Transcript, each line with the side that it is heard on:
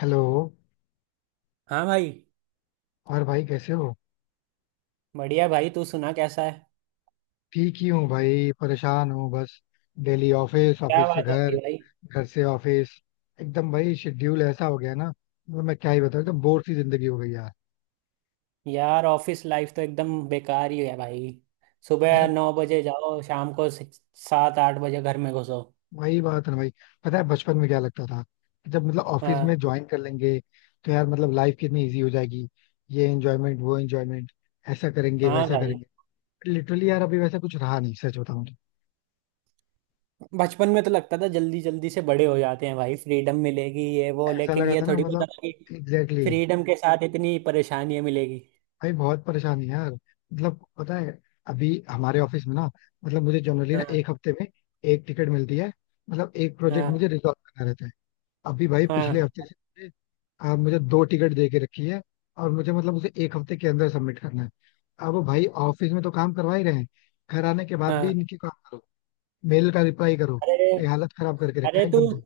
left: Hello.
right: हाँ भाई।
left: और भाई कैसे हो?
right: बढ़िया भाई, तू सुना, कैसा है?
left: ठीक ही हूँ भाई, परेशान हूँ बस। डेली ऑफिस
right: क्या
left: ऑफिस से
right: बात हो
left: घर,
right: गई भाई?
left: घर से ऑफिस। एकदम भाई शेड्यूल ऐसा हो गया ना, मतलब मैं क्या ही बताऊँ, एकदम बोर सी जिंदगी हो गई यार
right: यार ऑफिस लाइफ तो एकदम बेकार ही है भाई। सुबह
left: यार
right: 9 बजे जाओ, शाम को 7, 8 बजे घर में घुसो।
left: वही बात है ना भाई। पता है बचपन में क्या लगता था कि जब मतलब ऑफिस
right: हाँ।
left: में ज्वाइन कर लेंगे, तो यार मतलब लाइफ कितनी इजी हो जाएगी, ये एंजॉयमेंट वो एंजॉयमेंट, ऐसा करेंगे
right: हाँ
left: वैसा
right: भाई।
left: करेंगे। लिटरली यार अभी वैसा कुछ रहा नहीं सच बताऊँ तो।
right: बचपन में तो लगता था जल्दी जल्दी से बड़े हो जाते हैं भाई, फ्रीडम मिलेगी ये वो,
left: ऐसा
right: लेकिन
left: लगा
right: ये
left: था ना
right: थोड़ी पता
left: मतलब।
right: था कि
left: एग्जैक्टली।
right: फ्रीडम के साथ इतनी परेशानियां मिलेगी।
left: भाई बहुत परेशानी है यार, मतलब पता है अभी हमारे ऑफिस में ना, मतलब मुझे जनरली ना
right: हाँ।
left: एक हफ्ते में एक टिकट मिलती है, मतलब एक प्रोजेक्ट
right: हाँ।
left: मुझे रिजॉल्व करना रहता है। अभी भाई पिछले
right: हाँ।
left: हफ्ते से मुझे दो टिकट दे के रखी है, और मुझे मतलब उसे एक हफ्ते के अंदर सबमिट करना है। अब भाई ऑफिस में तो काम करवा ही रहे हैं, घर आने के बाद भी
right: हाँ।
left: इनकी काम करो, मेल का रिप्लाई करो,
right: अरे।
left: ये हालत खराब करके रखा
right: अरे
left: है
right: तू।
left: एकदम से।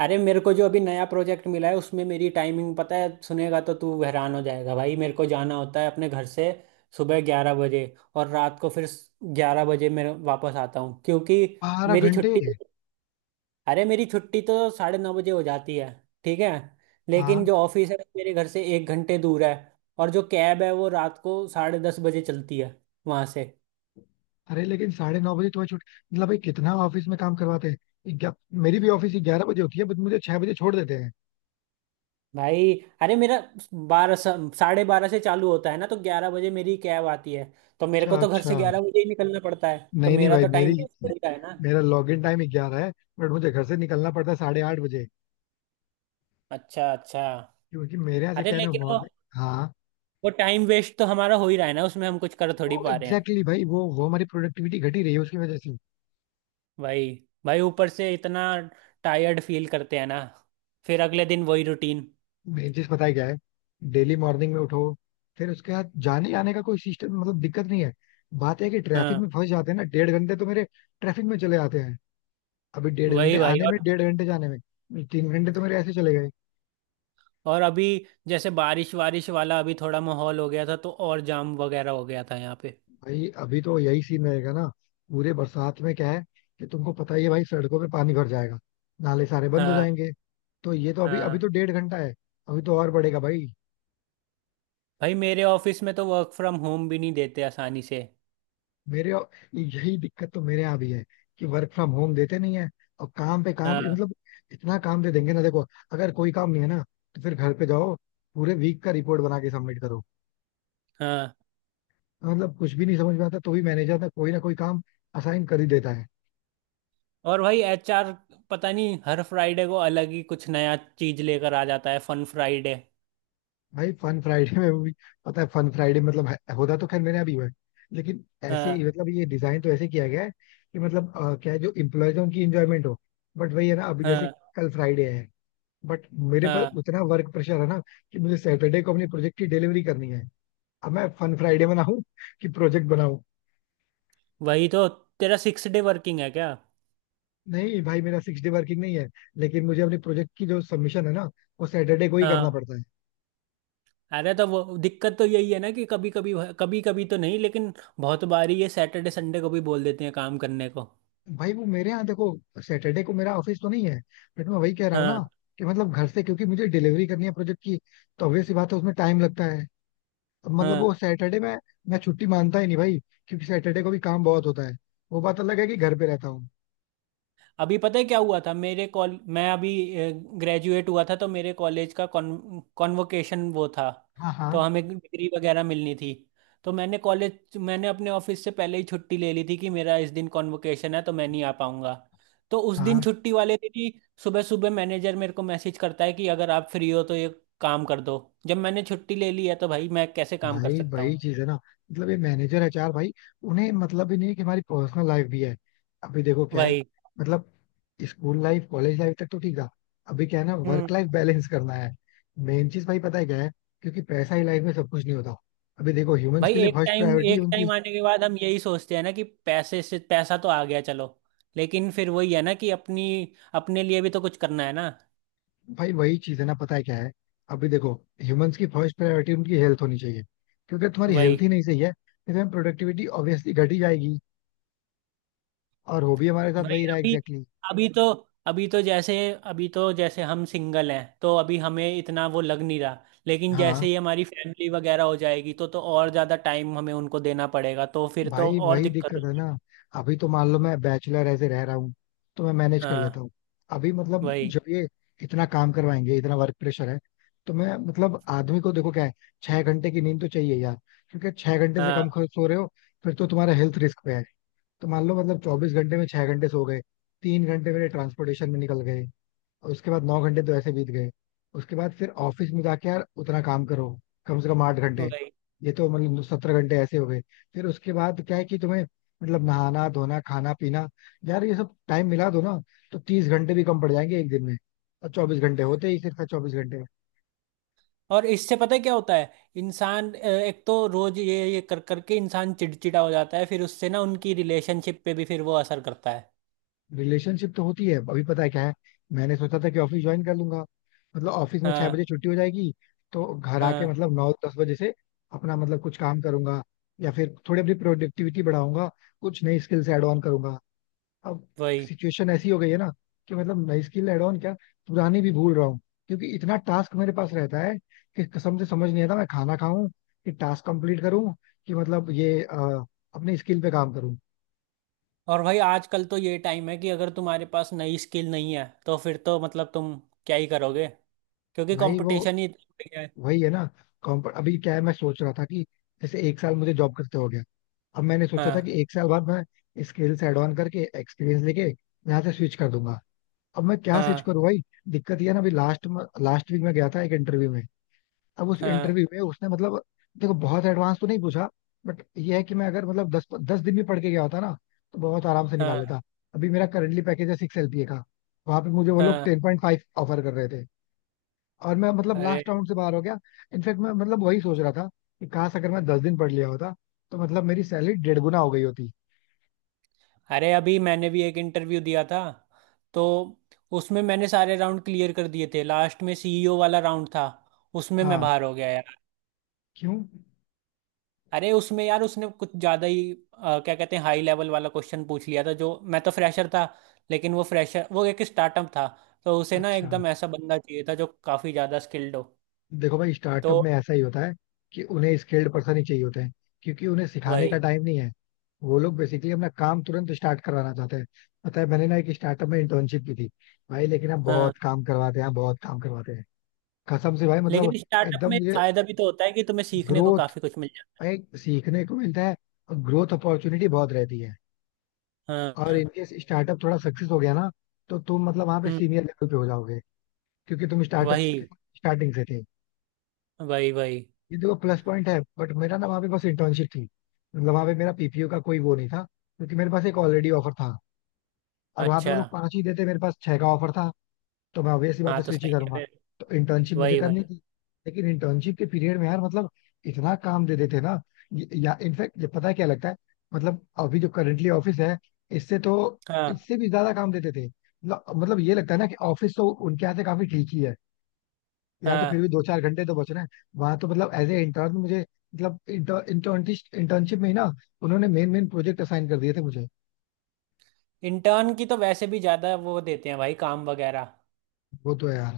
right: अरे मेरे को जो अभी नया प्रोजेक्ट मिला है उसमें मेरी टाइमिंग पता है, सुनेगा तो तू हैरान हो जाएगा भाई। मेरे को जाना होता है अपने घर से सुबह 11 बजे, और रात को फिर 11 बजे मैं वापस आता हूँ, क्योंकि
left: बारह
right: मेरी
left: घंटे
right: छुट्टी। अरे, मेरी छुट्टी तो 9:30 बजे हो जाती है, ठीक है, लेकिन
left: हाँ,
right: जो ऑफिस है वो मेरे घर से 1 घंटे दूर है। और जो कैब है वो रात को 10:30 बजे चलती है वहाँ से।
left: अरे लेकिन 9:30 बजे तुम्हें छुट्टी, मतलब भाई कितना ऑफिस में काम करवाते हैं मेरी भी ऑफिस 11 बजे होती है बट मुझे 6 बजे छोड़ देते हैं।
right: भाई। अरे मेरा बारह 12:30 से चालू होता है ना, तो 11 बजे मेरी कैब आती है, तो मेरे को
left: अच्छा
right: तो घर से
left: अच्छा।
right: 11 बजे ही निकलना पड़ता है, तो
left: नहीं नहीं
right: मेरा
left: भाई
right: तो
left: मेरी
right: टाइम वेस्ट हो ही रहा है ना।
left: मेरा लॉग इन टाइम 11 है, बट मुझे घर से निकलना पड़ता है 8:30 बजे,
right: अच्छा अच्छा।
left: क्योंकि मेरे यहाँ से
right: अरे
left: क्या है ना
right: लेकिन
left: मॉर्निंग। हाँ।
right: वो टाइम वेस्ट तो हमारा हो ही रहा है ना, उसमें हम कुछ कर
left: वो
right: थोड़ी
left: एग्जैक्टली
right: पा रहे हैं।
left: exactly भाई वो हमारी प्रोडक्टिविटी घटी रही है उसकी वजह से।
right: भाई। भाई ऊपर से इतना टायर्ड फील करते हैं ना, फिर अगले दिन वही रूटीन।
left: मेन चीज पता है क्या है, डेली मॉर्निंग में उठो, फिर उसके बाद जाने आने का कोई सिस्टम मतलब दिक्कत नहीं है। बात है कि ट्रैफिक
right: हाँ।
left: में फंस जाते हैं ना, डेढ़ घंटे तो मेरे ट्रैफिक में चले जाते हैं। अभी डेढ़ घंटे
right: वही भाई।
left: आने में,
right: और
left: डेढ़ घंटे जाने में, 3 घंटे तो मेरे ऐसे चले गए।
right: और अभी जैसे बारिश वारिश वाला अभी थोड़ा माहौल हो गया था, तो और जाम वगैरह हो गया था यहाँ पे।
left: भाई अभी तो यही सीन रहेगा ना। पूरे बरसात में क्या है कि तुमको पता ही है भाई, सड़कों पे पानी भर जाएगा, नाले सारे बंद हो
right: हाँ।
left: जाएंगे। तो ये तो अभी अभी
right: हाँ
left: तो डेढ़ घंटा है, अभी तो और बढ़ेगा भाई।
right: भाई, मेरे ऑफिस में तो वर्क फ्रॉम होम भी नहीं देते आसानी से।
left: मेरे यही दिक्कत, तो मेरे यहाँ भी है कि वर्क फ्रॉम होम देते नहीं है, और काम पे काम
right: हाँ।
left: मतलब इतना काम दे देंगे ना देखो। अगर कोई काम नहीं है ना तो फिर घर पे जाओ, पूरे वीक का रिपोर्ट बना के सबमिट करो,
right: हाँ।
left: मतलब कुछ भी नहीं समझ में आता तो भी मैनेजर ना कोई काम असाइन कर ही देता है।
right: और भाई एचआर पता नहीं हर फ्राइडे को अलग ही कुछ नया चीज लेकर आ जाता है, फन फ्राइडे।
left: भाई फन फ्राइडे में भी, पता है फन फ्राइडे मतलब होता तो खैर मेरे यहाँ भी हुआ है, लेकिन ऐसे
right: हाँ।
left: ही मतलब ये डिजाइन तो ऐसे किया गया है कि मतलब क्या है जो इम्प्लॉयज है उनकी इंजॉयमेंट हो। बट वही है ना, अभी जैसे
right: हाँ।
left: कल फ्राइडे है, बट मेरे पर
right: हाँ।
left: उतना वर्क प्रेशर है ना कि मुझे सैटरडे को अपने प्रोजेक्ट की डिलीवरी करनी है। अब मैं फन फ्राइडे बनाऊं कि प्रोजेक्ट बनाऊं।
right: वही तो। तेरा सिक्स डे वर्किंग है क्या?
left: नहीं भाई मेरा सिक्स डे वर्किंग नहीं है, लेकिन मुझे अपने प्रोजेक्ट की जो सबमिशन है ना, वो सैटरडे को ही करना
right: हाँ।
left: पड़ता है।
right: अरे तो वो दिक्कत तो यही है ना कि कभी कभी, कभी कभी तो नहीं, लेकिन बहुत बार ही ये सैटरडे संडे को भी बोल देते हैं काम करने को।
left: भाई वो मेरे यहाँ देखो, सैटरडे को मेरा ऑफिस तो नहीं है, बट मैं वही कह रहा हूँ ना
right: हाँ।
left: कि मतलब घर से, क्योंकि मुझे डिलीवरी करनी है प्रोजेक्ट की, तो ऑब्वियस सी बात है उसमें टाइम लगता है। अब मतलब वो
right: हाँ।
left: सैटरडे में मैं छुट्टी मानता ही नहीं भाई, क्योंकि सैटरडे को भी काम बहुत होता है, वो बात अलग है कि घर पे रहता हूँ।
right: अभी पता है क्या हुआ था, मेरे कॉल मैं अभी ग्रेजुएट हुआ था, तो मेरे कॉलेज का कॉन्वोकेशन वो था।
left: हाँ
right: तो
left: हाँ
right: हमें डिग्री वगैरह मिलनी थी। तो मैंने अपने ऑफिस से पहले ही छुट्टी ले ली थी कि मेरा इस दिन कॉन्वोकेशन है तो मैं नहीं आ पाऊंगा। तो उस दिन
left: हाँ।
right: छुट्टी वाले दिन ही सुबह सुबह मैनेजर मेरे को मैसेज करता है कि अगर आप फ्री हो तो ये काम कर दो। जब मैंने छुट्टी ले ली है तो भाई मैं कैसे काम कर
left: भाई
right: सकता
left: वही
right: हूँ?
left: चीज है ना, मतलब ये मैनेजर एचआर भाई, उन्हें मतलब भी नहीं है कि हमारी पर्सनल लाइफ भी है। अभी देखो क्या है,
right: वही।
left: मतलब स्कूल लाइफ कॉलेज लाइफ तक तो ठीक था, अभी क्या है ना
right: हम्म।
left: वर्क लाइफ बैलेंस करना है। मेन चीज भाई पता है क्या है, क्योंकि पैसा ही लाइफ में सब कुछ नहीं होता। अभी देखो ह्यूमंस
right: भाई
left: के लिए फर्स्ट प्रायोरिटी
right: एक
left: उनकी।
right: टाइम आने के बाद हम यही सोचते हैं ना कि पैसे से पैसा तो आ गया चलो, लेकिन फिर वही है ना कि अपनी अपने लिए भी तो कुछ करना है ना।
left: भाई वही चीज है ना, पता है क्या है। अभी देखो ह्यूमंस की फर्स्ट प्रायोरिटी उनकी हेल्थ होनी चाहिए, क्योंकि अगर तुम्हारी
right: वही
left: हेल्थ ही नहीं सही है तो प्रोडक्टिविटी ऑब्वियसली घट ही जाएगी। और हो भी हमारे साथ
right: भाई।
left: वही रहा
right: अभी
left: एग्जैक्टली।
right: अभी तो अभी तो जैसे अभी तो जैसे हम सिंगल हैं तो अभी हमें इतना वो लग नहीं रहा, लेकिन
left: हाँ।
right: जैसे ही हमारी फैमिली वगैरह हो जाएगी तो और ज़्यादा टाइम हमें उनको देना पड़ेगा, तो फिर तो
left: भाई
right: और
left: वही
right: दिक्कत
left: दिक्कत है
right: होगी।
left: ना। अभी तो मान लो मैं बैचलर ऐसे रह रहा हूँ तो मैं मैनेज कर
right: हाँ।
left: लेता हूँ। अभी मतलब
right: वही।
left: जब ये इतना काम करवाएंगे, इतना वर्क प्रेशर है, तो मैं मतलब आदमी को देखो क्या है, 6 घंटे की नींद तो चाहिए यार। क्योंकि 6 घंटे से कम
right: हाँ।
left: सो रहे हो, फिर तो तुम्हारा हेल्थ रिस्क पे है। तो मान लो मतलब 24 घंटे में 6 घंटे सो गए, 3 घंटे मेरे ट्रांसपोर्टेशन में निकल गए, और उसके बाद 9 घंटे तो ऐसे बीत गए। उसके बाद फिर ऑफिस में जाके यार उतना काम करो, कम से कम 8 घंटे।
right: वही।
left: ये तो मतलब 17 घंटे ऐसे हो गए। फिर उसके बाद क्या है कि तुम्हें मतलब नहाना धोना खाना पीना, यार ये सब टाइम मिला दो ना तो 30 घंटे भी कम पड़ जाएंगे एक दिन में। और 24 घंटे होते ही सिर्फ 24 घंटे।
right: और इससे पता है क्या होता है। इंसान एक तो रोज ये कर करके इंसान चिड़चिड़ा हो जाता है, फिर उससे ना उनकी रिलेशनशिप पे भी फिर वो असर करता है।
left: रिलेशनशिप तो होती है, अभी पता है क्या है, मैंने सोचा था कि ऑफिस ज्वाइन कर लूंगा, मतलब ऑफिस में छह
right: हाँ।
left: बजे छुट्टी हो जाएगी, तो घर आके
right: हाँ।
left: मतलब 9-10 बजे से अपना मतलब कुछ काम करूंगा, या फिर थोड़ी अपनी प्रोडक्टिविटी बढ़ाऊंगा, कुछ नई स्किल्स ऐड ऑन करूंगा। अब
right: वही।
left: सिचुएशन ऐसी हो गई है ना कि मतलब नई स्किल ऐड ऑन क्या, पुरानी भी भूल रहा हूँ, क्योंकि इतना टास्क मेरे पास रहता है कि कसम से समझ नहीं आता मैं खाना खाऊं कि टास्क कंप्लीट करूं कि मतलब ये अपनी स्किल पे काम करूं।
right: और भाई आजकल तो ये टाइम है कि अगर तुम्हारे पास नई स्किल नहीं है तो फिर तो मतलब तुम क्या ही करोगे, क्योंकि
left: भाई वो
right: कंपटीशन ही इतना बढ़ गया है।
left: वही है ना। कॉम्प अभी क्या है मैं सोच रहा था कि जैसे एक साल मुझे जॉब करते हो गया, अब मैंने सोचा था
right: हाँ।
left: कि एक साल बाद मैं स्किल्स एड ऑन करके एक्सपीरियंस लेके यहाँ से स्विच कर दूंगा। अब मैं क्या स्विच
right: हाँ।
left: करूँ भाई। दिक्कत ये है ना, अभी लास्ट लास्ट वीक में गया था एक इंटरव्यू में। अब उस
right: हाँ।
left: इंटरव्यू में उसने मतलब देखो बहुत एडवांस तो नहीं पूछा, बट ये है कि मैं अगर मतलब दस दस दिन भी पढ़ के गया होता ना, तो बहुत आराम से निकाल
right: हाँ।
left: लेता। अभी मेरा करंटली पैकेज है 6 LPA का, वहां पे मुझे वो
right: हाँ।
left: लोग
right: हाँ।
left: 10.5 ऑफर कर रहे थे, और मैं मतलब
right: अरे।
left: लास्ट राउंड से बाहर हो गया। इनफैक्ट मैं मतलब वही सोच रहा था कि काश अगर मैं 10 दिन पढ़ लिया होता, तो मतलब मेरी सैलरी डेढ़ गुना हो गई होती।
right: अरे अभी मैंने भी एक इंटरव्यू दिया था, तो उसमें मैंने सारे राउंड क्लियर कर दिए थे, लास्ट में सीईओ वाला राउंड था, उसमें मैं
left: हाँ।
right: बाहर हो गया यार।
left: क्यों?
right: अरे उसमें यार, उसने कुछ ज़्यादा ही क्या कहते हैं, हाई लेवल वाला क्वेश्चन पूछ लिया था, जो मैं तो फ्रेशर था। लेकिन वो फ्रेशर, वो एक स्टार्टअप था, तो उसे ना
left: अच्छा।
right: एकदम ऐसा बंदा चाहिए था जो काफ़ी ज़्यादा स्किल्ड हो।
left: देखो भाई
right: तो
left: स्टार्टअप में ऐसा ही होता है कि उन्हें स्किल्ड पर्सन ही चाहिए होते हैं, क्योंकि उन्हें सिखाने का
right: वही।
left: टाइम नहीं है। वो लोग बेसिकली अपना काम तुरंत स्टार्ट करवाना चाहते हैं। पता है मैंने ना एक स्टार्टअप में इंटर्नशिप की थी भाई, लेकिन आप
right: हाँ।
left: बहुत काम करवाते हैं बहुत काम करवाते हैं। कसम से भाई मतलब
right: लेकिन स्टार्टअप
left: एकदम
right: में
left: मुझे
right: फ़ायदा भी तो होता है कि तुम्हें सीखने को
left: ग्रोथ
right: काफ़ी कुछ मिल
left: भाई, सीखने को मिलता है, और ग्रोथ अपॉर्चुनिटी बहुत रहती है।
right: जाता है। हाँ।
left: और
right: हाँ।
left: इनकेस स्टार्टअप थोड़ा सक्सेस हो गया ना, तो तुम मतलब वहां पे
right: हम्म।
left: सीनियर लेवल पे हो जाओगे, क्योंकि तुम स्टार्टअप
right: वही।
left: स्टार्टिंग से थे।
right: वही। वही।
left: ये देखो प्लस पॉइंट है, बट मेरा ना वहाँ पे बस इंटर्नशिप थी, मतलब वहाँ पे मेरा पीपीओ का कोई वो नहीं था, क्योंकि मेरे पास एक ऑलरेडी ऑफर था, और वहाँ पे वो
right: अच्छा।
left: लोग 5 ही देते, मेरे पास 6 का ऑफर था, तो मैं ऑब्वियसली बात
right: हाँ
left: है
right: तो
left: स्विच ही
right: सही है
left: करूंगा।
right: फिर।
left: तो इंटर्नशिप मुझे
right: वही।
left: करनी
right: वही।
left: थी, लेकिन इंटर्नशिप के पीरियड में यार मतलब इतना काम दे देते ना, या इनफैक्ट ये पता है क्या लगता है, मतलब अभी जो करंटली ऑफिस है इससे तो
right: हाँ।
left: इससे भी ज्यादा काम देते थे, मतलब ये लगता है ना कि ऑफिस तो उनके यहाँ से काफी ठीक ही है, यहाँ तो फिर
right: हाँ।
left: भी 2-4 घंटे तो बच रहे हैं, वहां तो मतलब एज ए इंटर्न मुझे मतलब इंटर्नशिप इंटर्नशिप में ही ना उन्होंने मेन मेन प्रोजेक्ट असाइन कर दिए थे मुझे।
right: इंटर्न की तो वैसे भी ज्यादा वो देते हैं भाई काम वगैरह।
left: वो तो है यार।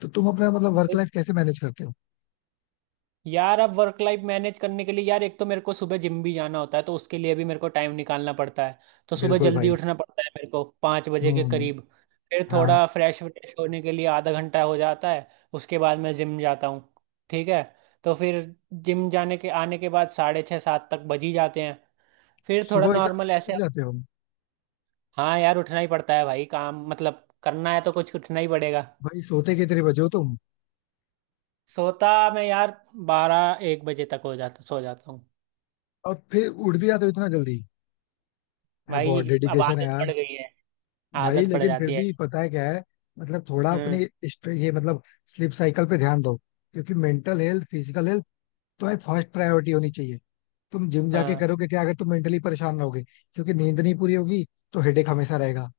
left: तो तुम अपना मतलब वर्क
right: वही।
left: लाइफ कैसे मैनेज करते हो?
right: यार अब वर्क लाइफ मैनेज करने के लिए यार, एक तो मेरे को सुबह जिम भी जाना होता है, तो उसके लिए भी मेरे को टाइम निकालना पड़ता है। तो सुबह
left: बिल्कुल
right: जल्दी
left: भाई।
right: उठना पड़ता है मेरे को 5 बजे के
left: हम्म।
right: करीब। फिर
left: हाँ।
right: थोड़ा फ्रेश व्रेश होने के लिए आधा घंटा हो जाता है। उसके बाद मैं जिम जाता हूँ। ठीक है। तो फिर जिम जाने के आने के बाद 6:30, 7 तक बज ही जाते हैं। फिर थोड़ा
left: सुबह इतना
right: नॉर्मल
left: जल्दी
right: ऐसे।
left: उठ जाते हो?
right: हाँ यार, उठना ही पड़ता है भाई, काम मतलब करना है तो कुछ उठना ही पड़ेगा।
left: भाई सोते कितने बजे हो तुम?
right: सोता मैं यार 12, 1 बजे तक हो जाता, सो जाता हूँ।
left: और फिर उठ भी जाते हो इतना जल्दी। यार
right: भाई
left: बहुत
right: अब
left: डेडिकेशन है
right: आदत
left: यार।
right: पड़ गई है।
left: भाई
right: आदत पड़
left: लेकिन फिर
right: जाती है।
left: भी पता है क्या है, मतलब थोड़ा
right: हम्म।
left: अपने ये मतलब स्लीप साइकिल पे ध्यान दो, क्योंकि मेंटल हेल्थ फिजिकल हेल्थ तुम्हें फर्स्ट प्रायोरिटी होनी चाहिए। तुम जिम जाके
right: हाँ।
left: करोगे क्या अगर तुम मेंटली परेशान रहोगे, क्योंकि नींद नहीं पूरी होगी तो हेडेक हमेशा रहेगा।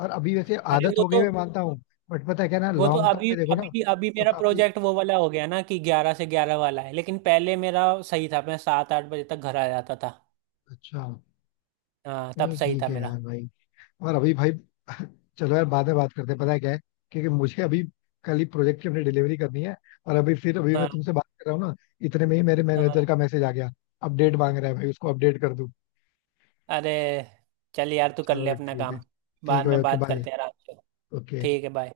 left: और अभी वैसे
right: अरे
left: आदत
right: वो
left: हो गई
right: तो।
left: मैं मानता हूँ, बट पता है क्या ना
right: वो तो
left: लॉन्ग टर्म
right: अभी
left: पे देखो ना।
right: अभी अभी
left: तो
right: मेरा
left: काफी
right: प्रोजेक्ट वो वाला हो गया ना कि 11 से 11 वाला है, लेकिन पहले मेरा सही था, मैं 7, 8 बजे तक घर आ जाता था।
left: अच्छा।
right: हाँ तब
left: नहीं
right: सही
left: ठीक
right: था
left: है
right: मेरा।
left: यार भाई, और अभी भाई चलो यार बाद में बात करते हैं, पता है क्या है, क्योंकि मुझे अभी कल ही प्रोजेक्ट की अपनी डिलीवरी करनी है। और अभी फिर अभी
right: हाँ।
left: मैं तुमसे बात कर रहा हूँ ना, इतने में ही मेरे मैनेजर का
right: हाँ।
left: मैसेज आ गया, अपडेट मांग रहा है भाई, उसको अपडेट कर दूँ।
right: अरे चल यार, तू कर ले
left: चलो
right: अपना
left: ठीक है।
right: काम।
left: ठीक
right: बाद
left: है भाई,
right: में
left: ओके
right: बात
left: बाय।
right: करते हैं आराम से।
left: ओके।
right: ठीक है, बाय।